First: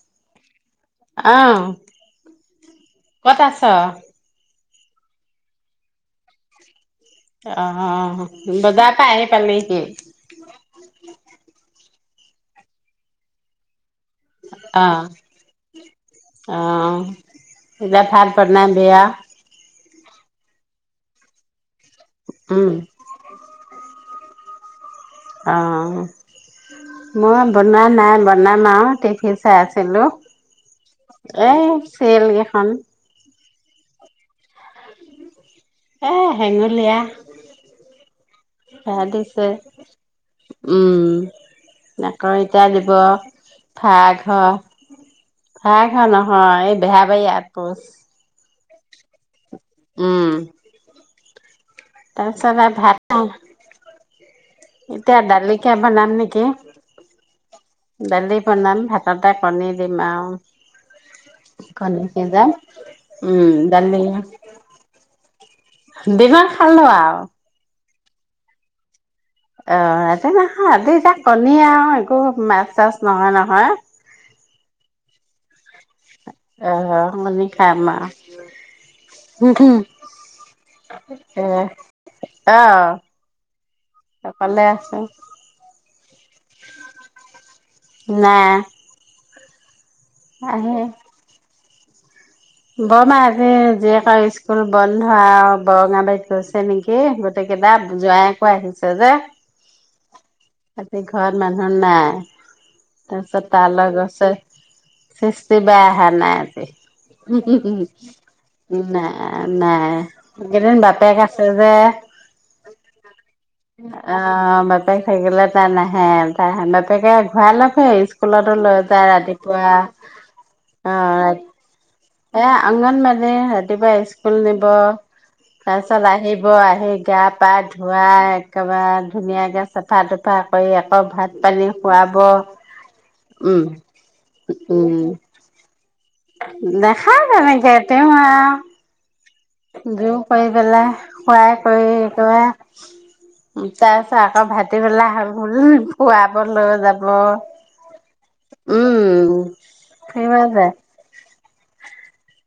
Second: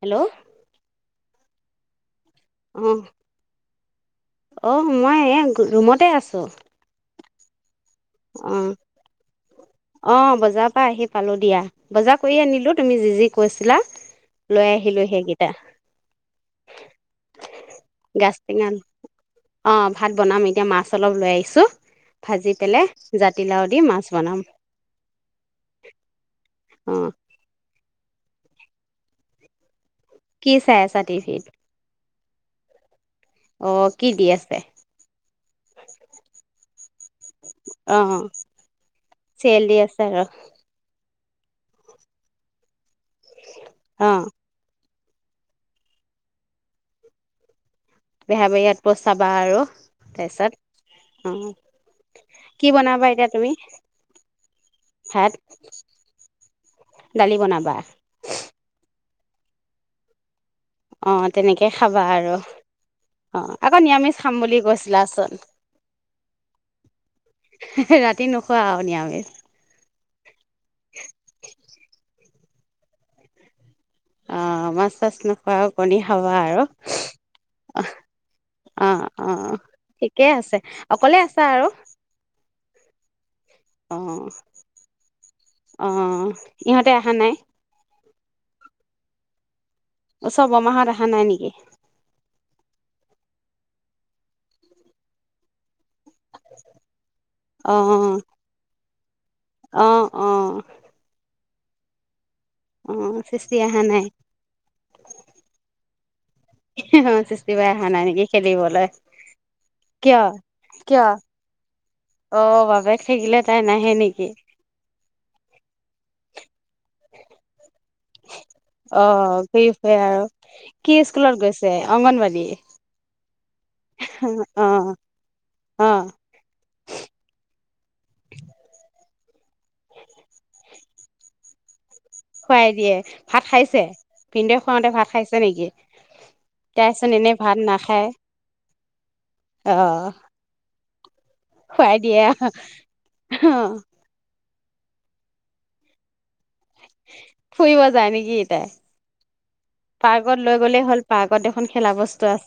Hello! অঁ অ ক'ত আছ? অ মই এই ৰুমতে আছো অ অ, বজাৰ পা আহি পালেহি অ বজাৰৰ পৰা আহি পালো দিয়া বজাৰ কৰি আনিলোঁ তুমি যি যি কৈছিলা। লৈ আহিলো আহ, সেইকেইটা আহ, এতিয়া ভাত গাজ টেঙা বনাবী আও অ ভাত বনাম এতিয়া মাছ অলপ লৈ আহিছোঁ। ভাজি উম পেলাই জাতিলাউ দি মাছ বনাম। আহ অ মই বনা নাই বনাম আৰু টিভি চাই আছোঁ। হেল্ল' কি চাই আছা টিভিত এ ছিৰিয়েল কেইখন। অ কি দি আছে? এ হেঙুলীয়া অ ভৰা দিছে। চিৰিয়েল দি আছে আৰু উম আকৌ এতিয়া [inaudible] ভাড়াঘৰ অ ভাড়াঘৰ নহয় এই Beharbari out post. Beharbari out post চাবা আৰু উম তাৰপিছত অ তাৰপিছত কি আৰু বনাবা ভাত এতিয়া খাওঁ। তুমি এতিয়া ভাত দাইলকে বনাম নেকি? দালি বনাবা দাইল বনাম ভাত তাতে কণী দিম আৰু অ তেনেকে কণী খাবা সিজাম আৰু--অ উম আকৌ দালি নিৰামিষ খাম বুলি কৈছিলাচোন। দিনত খালো আৰু সেই ৰাতি নোখোৱা আৰু নিৰামিষ। অ এ নাখাওঁ দুটা কণী আৰু নহয় একো মাছ-চাছ নহয় নহয়। অ মাছ-চাছ নোখোৱাও কণী খাবা আৰু অ কণী অ খাম অ অ আৰু ঠিকেই আছে। অকলে আছা এ আৰু অ [inaudible] অকলে আছো অহ--অহ ইহঁতে অহা নাই নাই। অ সব আহি অহামাহত অহা নাই নেকি? বৰমা আছে। জীয়েক স্কুল বন্ধ আৰু বৰঙা বাৰীত গৈছে নেকি গোটেই কেইটা জোৱাইয়েকো আহিছে। তেন্তে অহ অহ মানুহ নাই। তাৰপিছত সৃষ্টি অহা তালৈ নাই গৈছে। সৃষ্টি বেয়া হ মে [inaudible] অ [inaudible] সৃষ্টি বাই অহা নাই নেকি খেলিবলৈ নাই নাই কিয় এইকেইদিন কিয় বাপেক আছে যে, অ বাপেক থাকিলে তাই নাহে নেকি অঁ বাপেক থাকিলে তাই নাহে। তাই তাকে ঘুৰাই লৈ হে স্কুলতো লৈ অ যায় ঘূৰি ৰাতিপুৱা, ফুৰে আৰু কি অ স্কুলত গৈছে অংগনবাদী এ অংগনবাদি ৰাতিপুৱা স্কুল নিব, অ অ তাৰপিছত আহিব আহি গা পা ধুৱাই একেবা ধুনীয়াকে চাফা তাফা কৰি আকৌ ভাত পানী। খুৱাব খুৱাই দিয়ে, ভাত উম খাইছে ভিনদেউ খুৱাওঁতে ভাত খাইছে নেকি? তাইচোন দেখা এনেই ভাত তেনেকে নাখায় তেওঁ আ। আহ দেও পাই পেলাই। খোৱাই কৰি খুৱাই দিয়ে একেবাই তাৰ পিছত আকৌ ভাত ভাটিবেলা আহাৰো হল খুৱাব। মা যাব। ই তাই। অ। পাৰ্কত লৈ গ'লেই হ'ল। পাৰ্কত দেখোন খেলা বস্তু আছ [unintelligible]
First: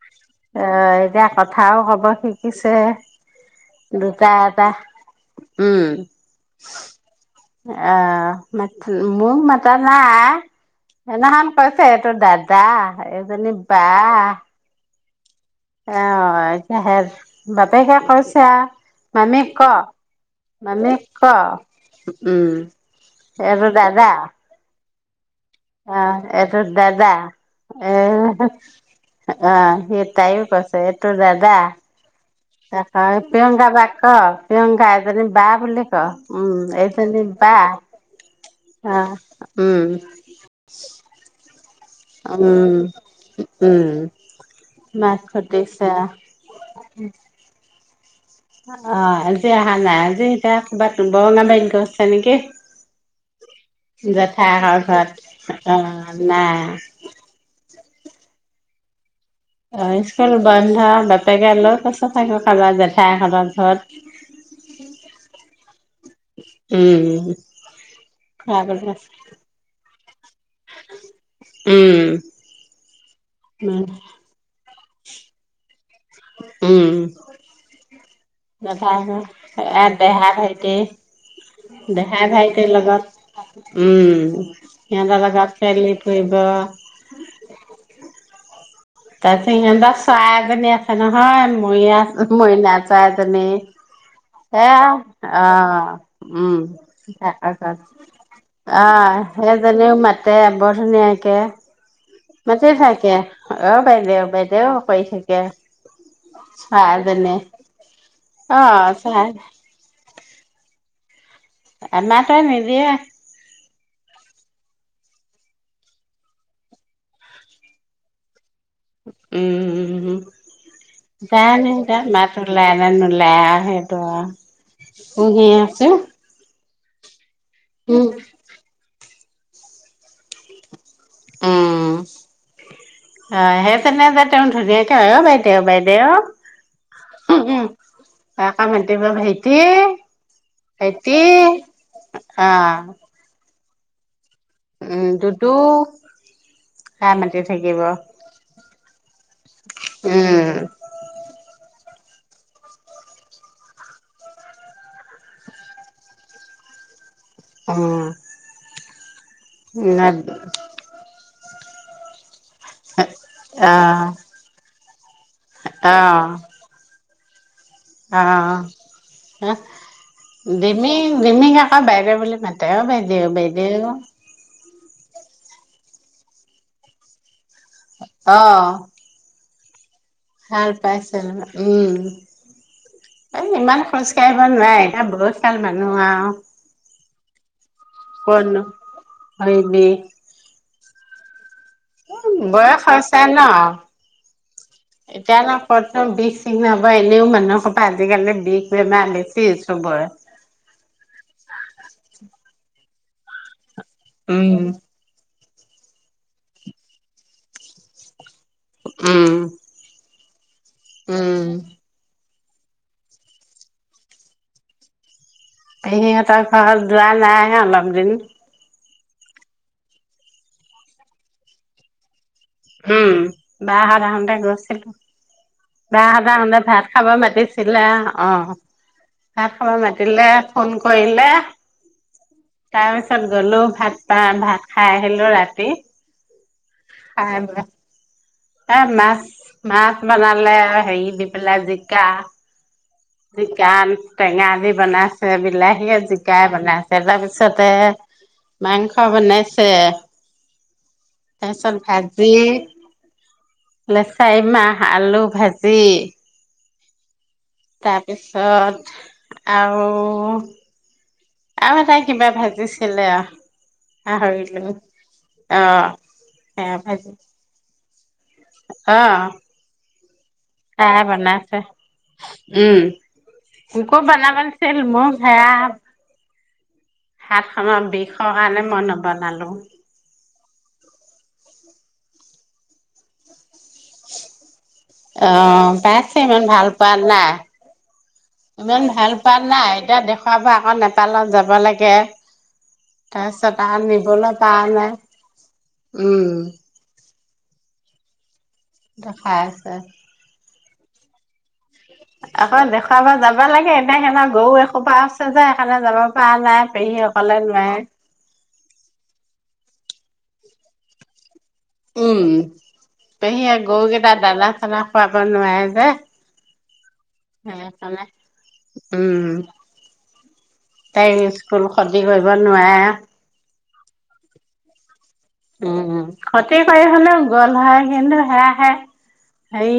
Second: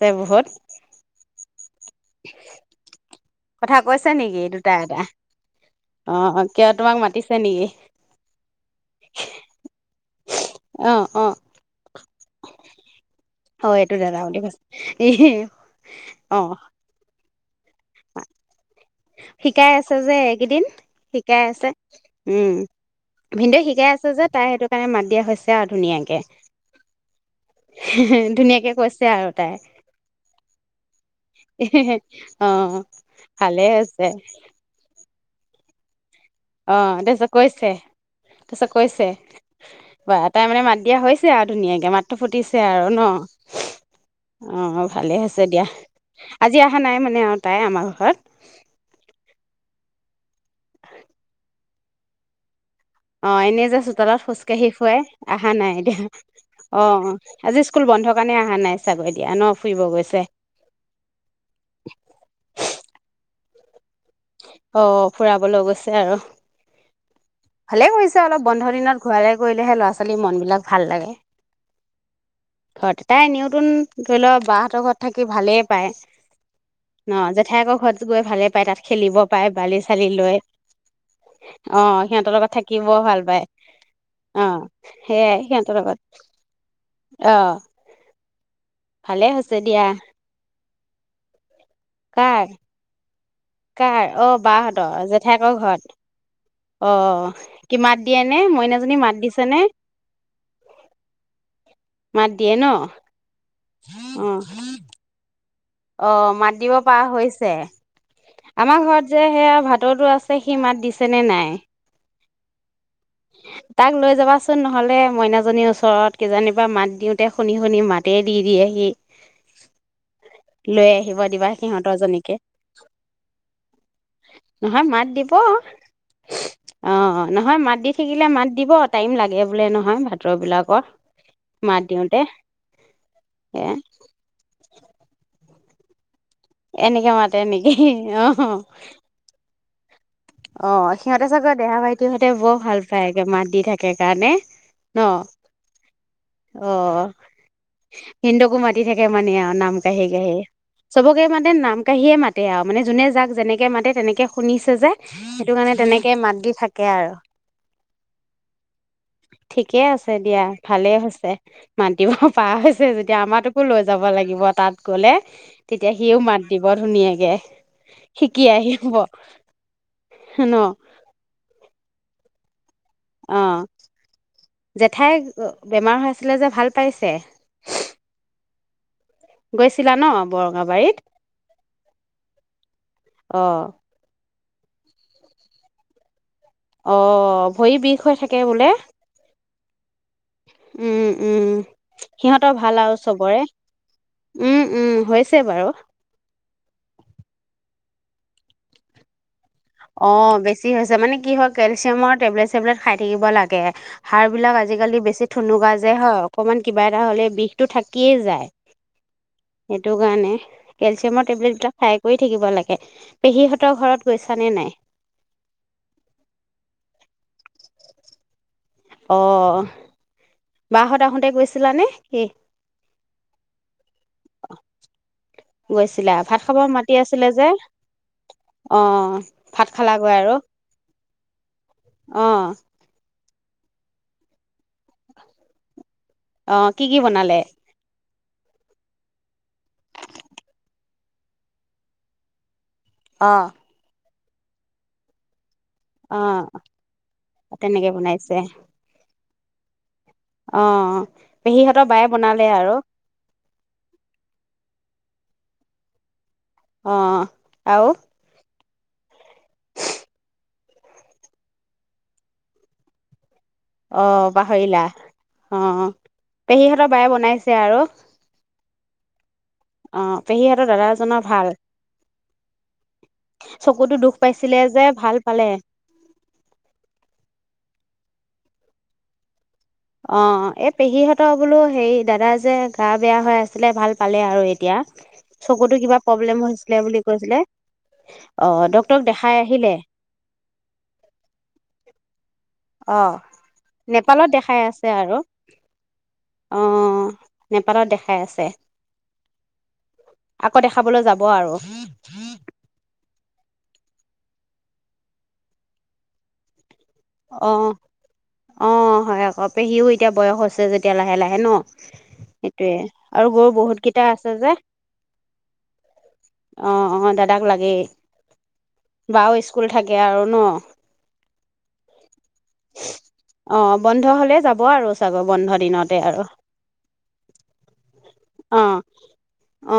অ এতিয়া কথাও কব শিকিছে কথা কৈছে দুটা নেকি এটা, উম অ কিয় তোমাক মাতিছে নেকি আহ মোক মাতা নাই অ অ সেইদিনাখন কৈছে এইটো দাদা, এইজনী বা। এহে। অ এতিয়া হে বাপেকে কৈছে আ শিকাই আছে যে এইকেইদিন ক শিকাই আছে, উম ভিনদেউ এইটো শিকাই আছে দাদা যে তাই সেইটো কাৰণ ৰণে মাত দিয়া হৈছে আৰু অ ধুনীয়াকে এইটো দাদা, এ ধুনীয়াকে কৈছে আৰু তাই অ সি তাইও কৈছে এইটো দাদা। অ ভালে প্ৰিয়ংকা বা'ক হৈছে ক, প্ৰিয়ংকা এজনি বা বুলি ক। উম অ এইজনী তাৰপিছত বা কৈছে, তাৰপিছত অ কৈছে উম বা তাই মানে মাত দিয়া হৈছে আও ধুনীয়া মাতটো ফুটিছে উম আৰু ন উম অ', মাছ ভালেই হৈছে দিয়া, খুটিছে আজি অহা নাই মানে আৰু তাই আমাৰ হেত [unintelligible] অ', আজি অহা নাই আজি এতিয়া বৰঙাবাৰীত গৈছে নেকি? অ', এনে যে চোতালত খোজ কাঢ়ি জেঠাইহঁতৰ ফুৰে ঘৰত অহা নাই অ এতিয়া নাই অ', আজি স্কুল বন্ধ কাৰণে অহা নাই ছাগৈ অ', স্কুল বন্ধ বাপেকে লৈ গৈছে ছাগৈ কাৰোবাৰ জেঠাইহতৰ ঘৰত অ ফুৰাব লৈ গৈছে আৰু উম ভালে কৰিছে অলপ খোৱা বন্ধ বুলি দিনত কৈছে ঘূৰালে কৰিলেহে লৰা ছোৱালী মন বিলাক ভাল লাগে উম ঘৰত তাই নিয়তুন ধৰিল বাহতৰ ঘৰত থাকি ভালেই পায়। উম। ন জেঠায়েকৰ ঘৰত গৈ ভালে পায় এ তাত খেলিব পায় বালি চালি লৈ অ', দেহা দেহা সিহঁতৰ ভাইটি থাকিব লগত ভাল পায় উ'ম অ সিহঁতৰ সেয়াই লগতে সিহঁতৰ লগত খেলিফুৰিব। অ ভালে তাৰপিছত হৈছে দিয়া সিহঁতৰ চৰাই এজনী আছে। নহয়। কাৰ [inaudible] জনী কাৰ অ এয়া বাহঁতৰ জেঠাইকৰ ঘৰত অ', উ'ম উ'ম অ জেঠাইকৰ কি ঘৰত মাত দিয়ে নে অ মইনাজনী মাত দিছে নে হেইজনীও মাতে বৰ ধুনীয়াকে মাত দিয়ে ন মাতি থাকে। অ', অ বাইদেউ বাইদেউ কৰি থাকে। অ', মাত দিব পৰা চৰাইজনীয়ে হৈছে। অ আমাৰ ঘৰত যে চৰাই সেয়া ভাতৌটো আছে সি মাত দিছে। তেনে নাই আমাৰ তাই নিদিয়ে। হ'লে মইনাজনীৰ ওচৰত কিজানিবা মাত দিওঁতে শুনি শুনি মাতে দি দিয়ে। উ'ম উ'ম লৈ আহিব দিবা জানো এতিয়া মাত সিহঁতৰজনীকে ওলাই নে নোলাই। বেয়া হে এইটোয়া নহয় মাত দিব পুহি আছো। অ', অ', নহয় মাত দি থাকিলে মাত দিব টাইম লাগে। বোলে নহয় ভাটৰ বিলাকৰ উম অ এ সেই তেনে যে তেওঁ ধুনীয়াক। অ- বাইদেউ, বাইদেউ এনেকে মাতে নেকি? অ আকৌ মাতিব ভাইটি অ- ভাইটি সিহঁতে ছাগৈ দেহা ভাইটী হঁতে অ বৰ ভাল পায় একে মাত দি থাকে। সেইকাৰণে - উম অ- দুদু আ অ- মাতি থাকিব ভিনিদেউকো থাকে মানে আৰু নাম কাঢ়ি- কাঢ়ি উম চবকে মাতে নাম- কাঢ়িয়ে মাতে আৰু মানে যোনে যাক যেনেকে মাতে তেনেকৈ শুনিছে যে- সেইটো কাৰণে তেনেকে মাত দি থাকে আৰু। অ ঠিকেই আছে দিয়া, ভালেই হৈছে। মাতদিব। পাৰা হৈছে যেতিয়া আমাৰাতোকো অ লৈ যাব লাগিব তাত। গ'লে। অ তেতিয়া সিও মাত দিব ধুনীয়াকে। ইয়ে। শিকি আহিব। ন ডিমিং-ডিমিং আকৌ বাইদেউ বুলি মাতি- অ- বাইদেউ অ বাইদেউ। জেঠাই বেমাৰ হৈ আছিলে যে, ভাল পাইছে? অ গৈছে। ভাল পাইছে অ উম-এই ইমান খোজ কাঢ়িব - মান নাই, এটা বহুত গাল মানুহ আউ- অ। ভৰি বিষ হৈ থাকে কন বোলে হয় ম [unintelligible] উম-উম বয়স হৈছে ন! উম উম হৈছে এতিয়া নো বাৰু কতনো বিষ- চিষ নহব এনেও মানুহ- আজিকালি বিষ-বেমাৰ বে- অ- বেছি হৈছে মানে কি হয়, কেলচিয়ামৰ টেবলেট চেবলেট- খাই থাকিব লাগে। সাৰ উম বিলাক আজিকালি বেছি। থুনুুকা যে হয়, অকণমান কিবা এটা হ'লে বিষটো থাকিয়েই যায়। উম সেইটো কাৰণে- কেলচিয়ামৰ উম। টেলেটবাক খাই কৰি থাকিব লাগে, পেহীহঁতৰ ঘৰত গৈছে ছনে নাই? পেহী হতৰ ঘৰত যোৱা ন সেই অলপ দিন। অ' বা হ'ত আহোতে গৈছিলানে কি? উম বা গৈছিলা হ'ত আহোতে ভাত মাতি খাব আছিলে যে মাতিছিলে। অ' ভাত খাব খালাগৈ মাতিলে আৰু ফোন কৰিলে অ তাৰপিছত তাৰ পিছত গলো ভাত পা ভাত খাই আহিলো ৰাতি। অ কি কি অহ বনালে এফালে আহ এ মাছ মাছ বনালে হেৰি দি পেলাই জিকা অ যি কান [unintelligible] টেঙা দি বনাইছে বিলাহী জিকাই বনাইছে, তাৰপিছতে তেনেকে বনাইছে মাংস বনাইছে চে অ' পেহীহঁতৰ বায়ে বনালে আৰু। লেচাই মাহ, আলু ভাজি অ' আৰু তাৰপিছত আৰু আৰু এটা কিবা ভাজিছিলে অ' পাহৰিলো পাহৰিলা, অ' সেয়া পেহীহঁতৰ ভাজি বায়ে বনাইছে আৰু ‍। অ' পেহীহঁতৰ তাই দাদাজনৰ ভাল বনাইছে, উম চকুতো মোকো দুখ বনাব পাইছিলে দিছিল যে মোৰ ভাল পালে ভেয়া হাত খনৰ বিষৰ কাৰণে মই নবনালো। অ' এই পেহীহঁতৰ বোলো হেৰি দাদা যে গা বেয়া হৈ আছে চকুতো অ' কিবা পাইছে প্ৰব্লেম ইমান ভাল হৈছিলে পোৱা বুলি নাই, কৈছিলে অ ইমান ডক্তৰক ভাল দেখাই পোৱা নাই আহিলে এতিয়া দেখুৱাব আকৌ নেপালত যাব লাগে। অহ তাৰপিছত আৰু নেপালত নিবলৈ দেখাই পাৰা আছে নাই। আৰু উম অ' নেপালত দেখাই আছে। দেখাই আছে আকৌ দেখাবলৈ যাব আৰু। আকৌ দেখাব যাম যাব লাগে, এনে সেইনা গৰু এসোপা আছে যে সেইকাৰণে যাব পৰা নাই। পেহী অকলে নোৱাৰে অ' অ' হয় আকৌ পেহীও এতিয়া বয়স হৈছে যেতিয়া লাহে লাহে ন! উম, সেইটোয়ে আৰু গৰু পেহীয়ে বহুত কেইটা গৰুকেইটা আছে যে দানা চানা খুৱাব নোৱাৰে যে। অ' অ দাদাক লাগেই। সেইকাৰণে উম। বাও স্কুল থাকে আৰু ন? কুল সদি কৰিব নোৱাৰে আ! অম উম উম, আৰু ক্ষতি কৰি হলেও গ'ল হয় কিন্তু অ সেয়াহে,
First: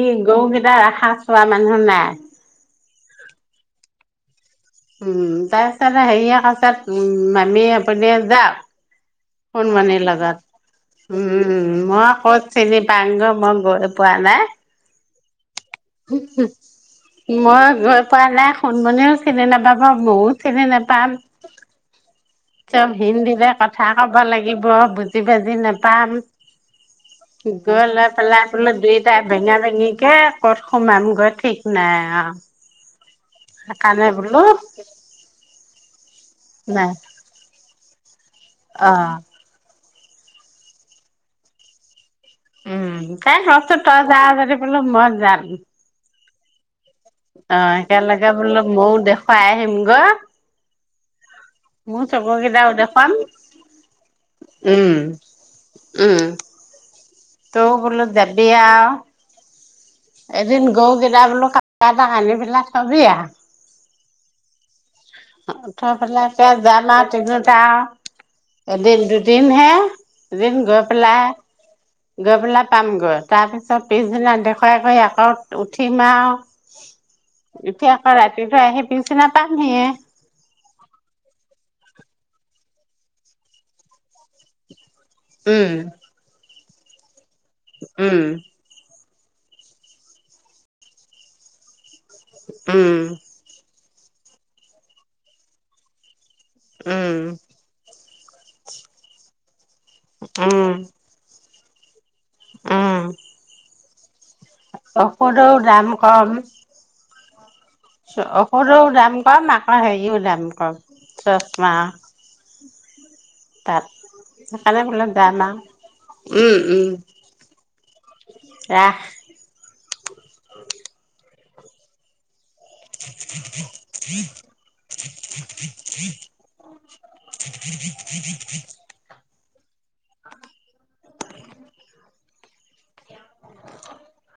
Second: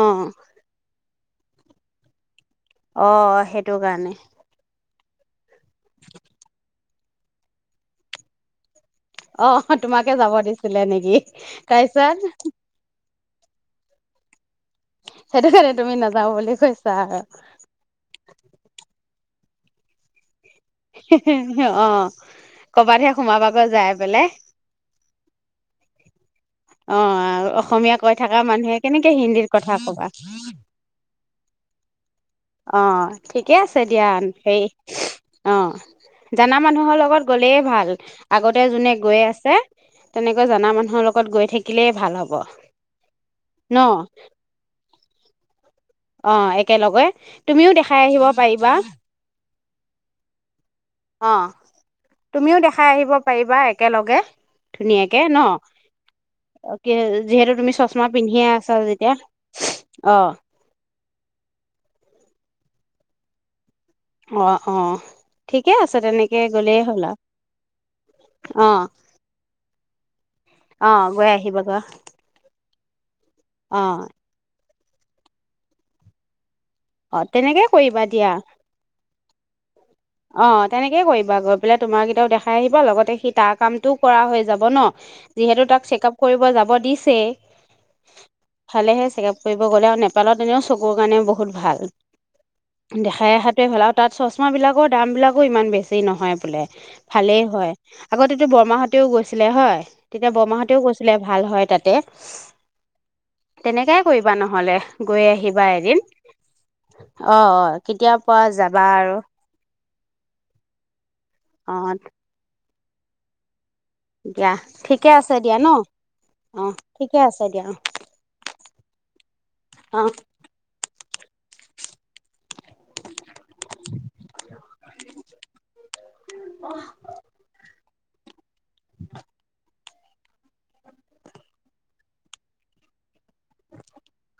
অ গৰুকেইটা ৰাখাছে খোৱা মানুহ নাই। অ সেইটো কাৰণে। উম তাইৰ ছাতা হেইএ কাছেত উম মামীয়ে আপুনিয়ে যাওক। অ সোণমণিৰ তোমাকে যাব দিছিলে নেকি লগত। উম ও মই তাৰপিছত ক'ত চিনি পাংগে মই গৈয়ে পোৱা নাই। সেদে সেৰেন হু হু মই গৈ পোৱা নাই সুনমনিও সেইদিনা পা পা মও চিনি নেপাম, অ চব কৰবাতহে হিন্দীতে সোমাবাগৈ কথা যাই কব পেলাই লাগিব বুজি বাজি নেপাম, অ গৈ অসমীয়া লৈ কৈ থকা পেলাই বোলো মানুহে কেনেকে দুইটাই হিন্দীত বেঙা কথা কবা বেঙিকে ক'ত সোমামগৈ ঠিক নাই অ। অ ঠিকে আছে দিয়া হেই উচ অ, জানা নাই মানুহৰ লগত গ'লেই ভাল, আগতে অ জোনে গৈ আছে তেনেকৈ জানা মানুহৰ লগত গৈ থাকিলেই ভাল হ'ব উম, তাইক মাতছে ন তই যা যদি বুলো মই যাম। অ এক অ একেলগে বোলো ময়ো দেখুৱাই আহিম গৈ অ তুমিও দেখাই আহিব পাৰিবা একেলগে, ধুনীয়াকে উম ন? [unintelligible] যিহেতু তৌ তুমি বোলো চশমা পিন্ধিয়ে যাবি আছা আৰু যেতিয়া। অ এদিন গৌ যেত বোলো ক এটা আনি পেলাক চবি আৰু অ অ। ঠিকে আছে তেনেকে গ'লেই যাম আও হ'ল আৰু তিনোটা আও, অ এদিন দুদিন হে। এদিন গৈ অ পেলাই, আহিবাগৈ গৈ পেলাই পামগৈ। তাৰ পিছত অ পিছদিনা দেখ খাই কৰি আকৌ উঠিম আও অ তেনেকে উঠি কৰিবা আকৌ দিয়া ৰাতিটো আহি পিচদিনা পামহিয়ে। অ' তেনেকেই কৰিবা। গৈ পেলাই তোমাৰ কেইটাও দেখাই আহিবা। লগতে সি তাৰ কামটোও কৰা হৈ যাব ন? যিহেতু উম তাক চেক-আপ কৰিব যাব দিছেই উম। চেক-আপ কৰিব গ'লে আৰু নেপালত এনেও চকুৰ কাৰণে বহুত ভাল উম, দেখাই অহাটোৱে ভাল আৰু তাত চশমা বিলাকত দামবিলাকো ইমান বেছি নহয়। [unintelligible] উম, ভালেই হয় আগতে এইটো বৰমাহঁতেও গৈছিলে হয়? তেতিয়া বৰমাহঁতেও কৈছিলে ভাল হয় তাতে অ'। তেনেকে- কৰিবা নহ'লে গৈ আহিবা দাম এদিন কম। অ', অ' কেতিয়া পৰা ঔষধৰো যাবা আৰু দাম কম [unintelligible] হেৰি [unintelligible] দাম কম অ চশমা তাত, দিয়া সেকানে বোলে ঠিকে আছে যাম আ, দিয়া ন উম অ উম ঠিকে আছে দিয়া ৰাখ অ' [inaudible] [inaudible] [inaudible] [inaudible]